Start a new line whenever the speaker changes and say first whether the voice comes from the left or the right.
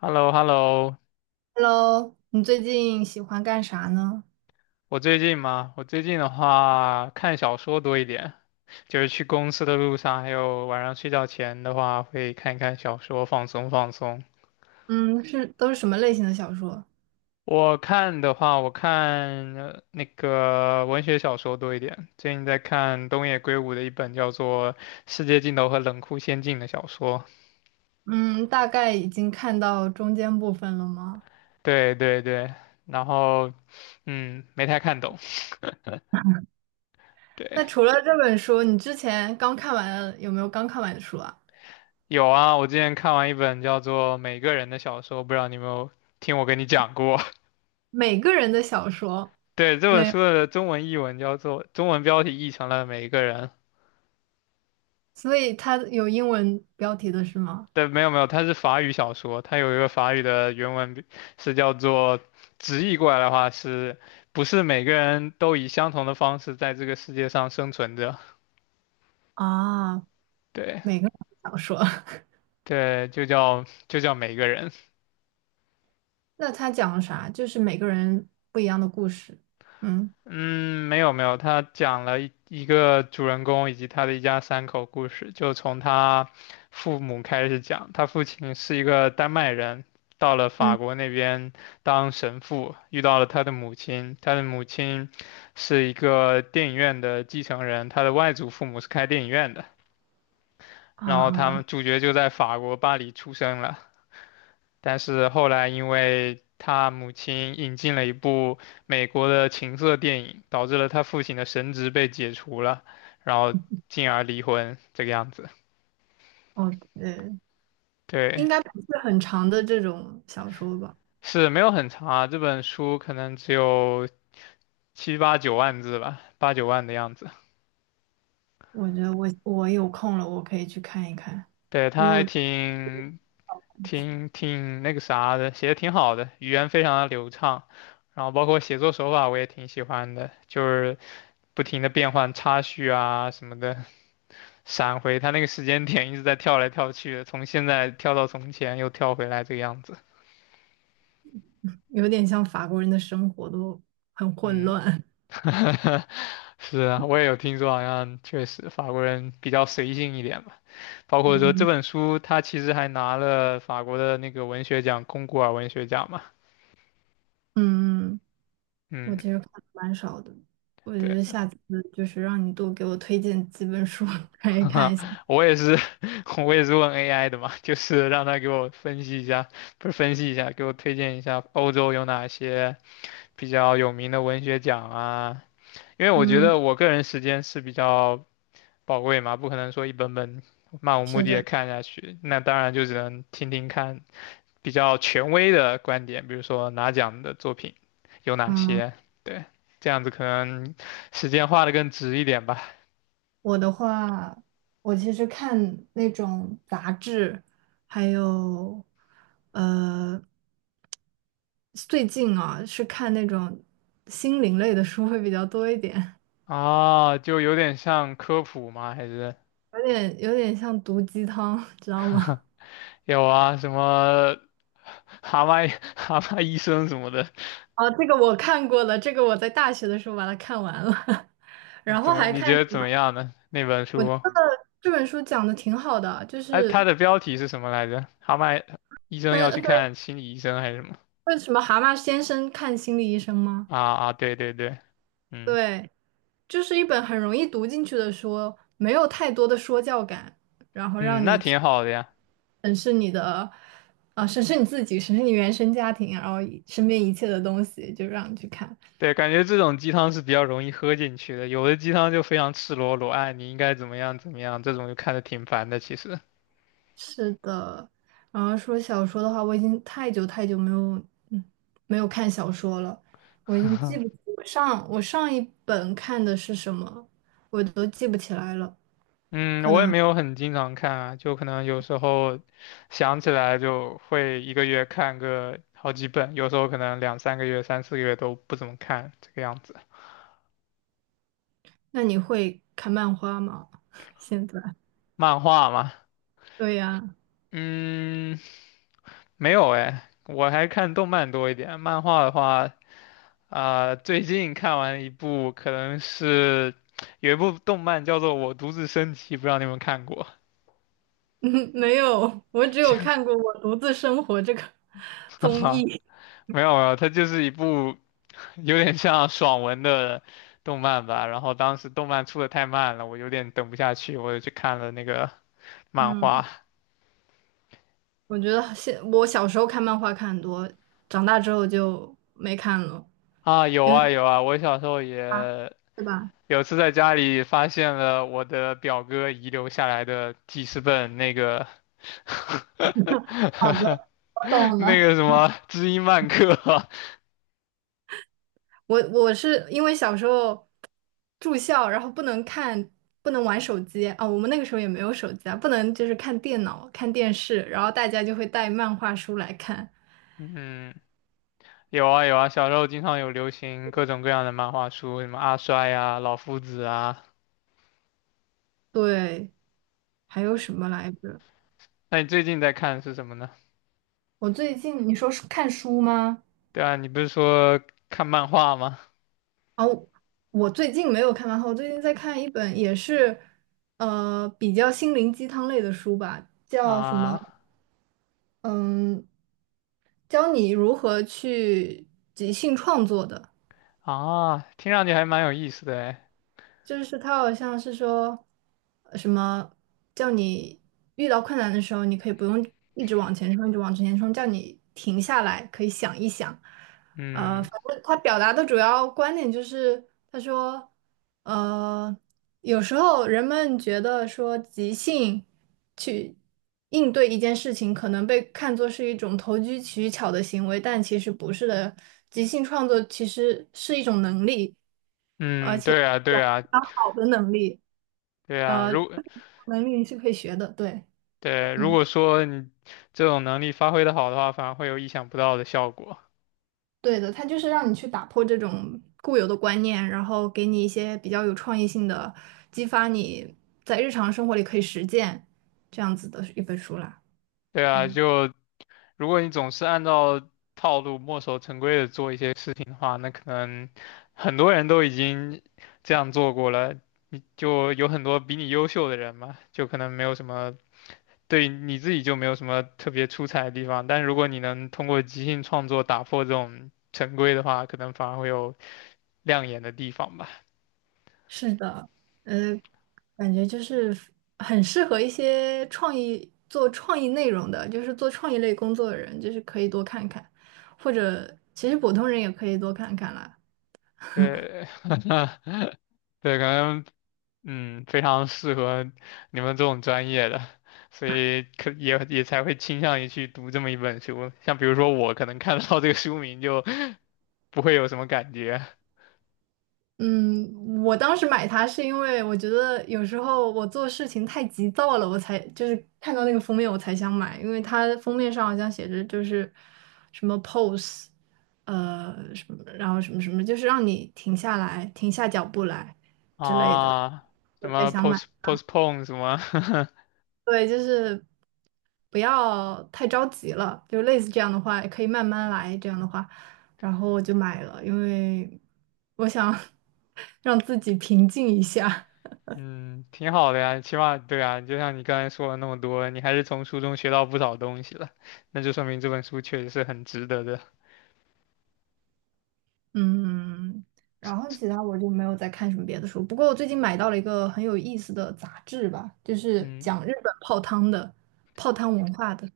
left: h e l l o h e l l o
right: Hello，你最近喜欢干啥呢？
left: 我最近嘛，我最近的话看小说多一点，就是去公司的路上，还有晚上睡觉前的话，会看一看小说，放松放松。
right: 嗯，是都是什么类型的小说？
left: 我看的话，我看那个文学小说多一点，最近在看东野圭吾的一本叫做《世界尽头和冷酷仙境》的小说。
right: 嗯，大概已经看到中间部分了吗？
left: 对对对，然后嗯，没太看懂。对，
right: 那除了这本书，你之前刚看完的有没有刚看完的书啊？
left: 有啊，我之前看完一本叫做《每个人的小说》，不知道你有没有听我跟你讲过？
right: 每个人的小说。
left: 对，这本
right: 没有，
left: 书的中文译文叫做，中文标题译成了《每一个人》。
right: 所以它有英文标题的是吗？
left: 对，没有没有，它是法语小说，它有一个法语的原文是叫做，直译过来的话是，不是每个人都以相同的方式在这个世界上生存着？
right: 啊，
left: 对
right: 每个人的小说，
left: 对，就叫每个人。
right: 那它讲了啥？就是每个人不一样的故事。嗯。
left: 嗯，没有没有，他讲了一个主人公以及他的一家三口故事，就从他父母开始讲。他父亲是一个丹麦人，到了法
right: 嗯
left: 国那边当神父，遇到了他的母亲。他的母亲是一个电影院的继承人，他的外祖父母是开电影院的。然后
right: 啊，
left: 他们主角就在法国巴黎出生了。但是后来因为他母亲引进了一部美国的情色电影，导致了他父亲的神职被解除了，然后进而离婚这个样子。
right: 哦，
left: 对，
right: 应该不是很长的这种小说吧？
left: 是没有很长啊，这本书可能只有七八九万字吧，八九万的样子。
right: 我觉得我有空了，我可以去看一看，
left: 对，
right: 因
left: 他
right: 为
left: 还
right: 我
left: 挺那个啥的，写的挺好的，语言非常的流畅，然后包括写作手法我也挺喜欢的，就是不停的变换插叙啊什么的。闪回，他那个时间点一直在跳来跳去的，从现在跳到从前，又跳回来这个样子。
right: 有点像法国人的生活都很混
left: 嗯，
right: 乱。
left: 是啊，我也有听说，好像确实法国人比较随性一点吧。包 括说这
right: 嗯。
left: 本书，他其实还拿了法国的那个文学奖——龚古尔文学奖嘛。
right: 嗯，我
left: 嗯，
right: 其实看的蛮少的，我觉
left: 对，
right: 得下次就是让你多给我推荐几本书 可以看一下。
left: 我也是，我也是问 AI 的嘛，就是让他给我分析一下，不是分析一下，给我推荐一下欧洲有哪些比较有名的文学奖啊。因为我觉
right: 嗯，
left: 得我个人时间是比较宝贵嘛，不可能说一本本漫无目
right: 是
left: 的
right: 这
left: 的
right: 样。
left: 看下去。那当然就只能听听看比较权威的观点，比如说拿奖的作品有哪
right: 嗯，
left: 些，对，这样子可能时间花的更值一点吧。
right: 我的话，我其实看那种杂志，还有呃，最近啊是看那种心灵类的书会比较多一点。
left: 啊，就有点像科普吗？还是
right: 有点像毒鸡汤，知道吗？
left: 有啊，什么蛤蟆 蛤蟆医生什么的，
right: 啊，这个我看过了，这个我在大学的时候把它看完了，然
left: 怎
right: 后
left: 么
right: 还
left: 你
right: 看
left: 觉得
right: 什
left: 怎
right: 么？
left: 么样呢？那本
right: 我觉
left: 书？
right: 得这本书讲的挺好的，就
left: 哎、它
right: 是
left: 的标题是什么来着？蛤蟆医生要去
right: 嗯，对，
left: 看心理医生还是什么？
right: 为什么蛤蟆先生看心理医生吗？
left: 啊啊，对对对，嗯
right: 对，就是一本很容易读进去的书，没有太多的说教感，然后
left: 嗯，
right: 让
left: 那
right: 你去
left: 挺好的呀。
right: 审视你的，啊、审视你自己，审视你原生家庭，然后一身边一切的东西，就让你去看。
left: 对，感觉这种鸡汤是比较容易喝进去的，有的鸡汤就非常赤裸裸，哎，你应该怎么样怎么样，这种就看的挺烦的。其实，
right: 是的，然后说小说的话，我已经太久太久没有，嗯，没有看小说了，我已经记不，我上一本看的是什么，我都记不起来了。
left: 嗯，我也没有很经常看啊，就可能有时候想起来就会一个月看个好几本，有时候可能两三个月、三四个月都不怎么看，这个样子。
right: 那你会看漫画吗？现在？
left: 漫画嘛，
right: 对呀，
left: 嗯，没有哎，我还看动漫多一点，漫画的话，啊、最近看完一部，可能是有一部动漫叫做《我独自升级》，不知道你有没有看过？
right: 嗯，没有，我只有看过《我独自生活》这个
left: 哈
right: 综
left: 哈
right: 艺。
left: 没有没有，它就是一部有点像爽文的动漫吧。然后当时动漫出的太慢了，我有点等不下去，我就去看了那个漫
right: 嗯，
left: 画。
right: 我觉得现我小时候看漫画看很多，长大之后就没看了，
left: 啊，有
right: 因
left: 啊
right: 为
left: 有啊，我小时候
right: 啊
left: 也
right: 是吧？
left: 有次在家里发现了我的表哥遗留下来的记事本，那个
right: 好的，我懂
left: 那
right: 了。
left: 个什么知音漫客，
right: 我是因为小时候住校，然后不能看，不能玩手机啊。我们那个时候也没有手机啊，不能就是看电脑、看电视，然后大家就会带漫画书来看。
left: 嗯，有啊有啊，小时候经常有流行各种各样的漫画书，什么阿衰啊、老夫子啊。
right: 对，还有什么来着？
left: 那你最近在看是什么呢？
right: 我最近你说是看书吗？
left: 对啊，你不是说看漫画吗？
right: 哦，我最近没有看漫画，我最近在看一本也是比较心灵鸡汤类的书吧，叫什么？
left: 啊
right: 嗯，教你如何去即兴创作的。
left: 啊，听上去还蛮有意思的哎。
right: 就是他好像是说什么叫你遇到困难的时候，你可以不用一直往前冲，一直往前冲，叫你停下来，可以想一想。
left: 嗯
right: 反正他表达的主要观点就是，他说，呃，有时候人们觉得说即兴去应对一件事情，可能被看作是一种投机取巧的行为，但其实不是的。即兴创作其实是一种能力。而
left: 嗯，
right: 且
left: 对啊
right: 有
left: 对啊
right: 非常好的能力，
left: 对啊，
right: 呃，能力你是可以学的，对，
left: 如
right: 嗯，
left: 果说你这种能力发挥的好的话，反而会有意想不到的效果。
right: 对的，它就是让你去打破这种固有的观念，然后给你一些比较有创意性的，激发你在日常生活里可以实践这样子的一本书啦。
left: 对啊，就如果你总是按照套路墨守成规的做一些事情的话，那可能很多人都已经这样做过了，你就有很多比你优秀的人嘛，就可能没有什么，对你自己就没有什么特别出彩的地方。但是如果你能通过即兴创作打破这种成规的话，可能反而会有亮眼的地方吧。
right: 是的，呃，感觉就是很适合一些创意做创意内容的，就是做创意类工作的人，就是可以多看看，或者其实普通人也可以多看看啦。
left: 对。对，可能嗯非常适合你们这种专业的，所以也才会倾向于去读这么一本书。像比如说我可能看到这个书名就不会有什么感觉
right: 嗯，我当时买它是因为我觉得有时候我做事情太急躁了，我才就是看到那个封面我才想买，因为它封面上好像写着就是什么 pose，什么，然后什么什么，就是让你停下来，停下脚步来之类的，
left: 啊，什
right: 我才
left: 么
right: 想买。
left: postpone 什么，
right: 对，就是不要太着急了，就类似这样的话，也可以慢慢来这样的话，然后我就买了，因为我想 让自己平静一下。
left: 嗯，挺好的呀，起码对啊，就像你刚才说了那么多，你还是从书中学到不少东西了，那就说明这本书确实是很值得的。
right: 嗯，然后其他我就没有再看什么别的书，不过我最近买到了一个很有意思的杂志吧，就是
left: 嗯，
right: 讲日本泡汤的，泡汤文化的。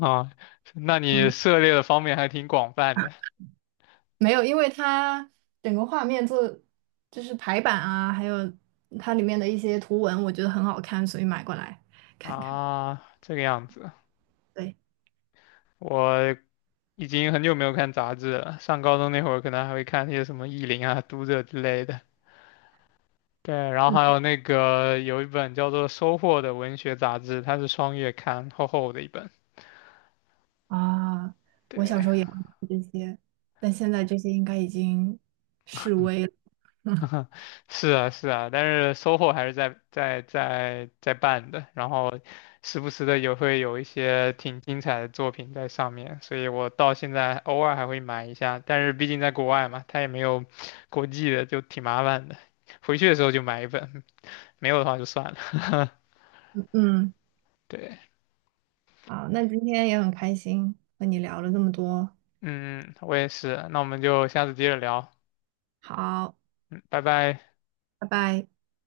left: 啊，那你
right: 嗯。
left: 涉猎的方面还挺广泛的。
right: 没有，因为它整个画面做就是排版啊，还有它里面的一些图文，我觉得很好看，所以买过来看一看。
left: 啊，这个样子，
right: 对，
left: 我已经很久没有看杂志了。上高中那会儿，可能还会看一些什么《意林》啊、《读者》之类的。对，然后
right: 嗯
left: 还有那个有一本叫做《收获》的文学杂志，它是双月刊，厚厚的一本。
right: 啊，我小
left: 对，
right: 时候也会看这些，但现在这些应该已经式微了。
left: 是啊，是啊，但是收获还是在办的，然后时不时的也会有一些挺精彩的作品在上面，所以我到现在偶尔还会买一下，但是毕竟在国外嘛，它也没有国际的，就挺麻烦的。回去的时候就买一本，没有的话就算了。
right: 嗯，
left: 对，
right: 好，那今天也很开心和你聊了这么多，
left: 嗯，我也是，那我们就下次接着聊，
right: 好，
left: 嗯，拜拜。
right: 拜拜。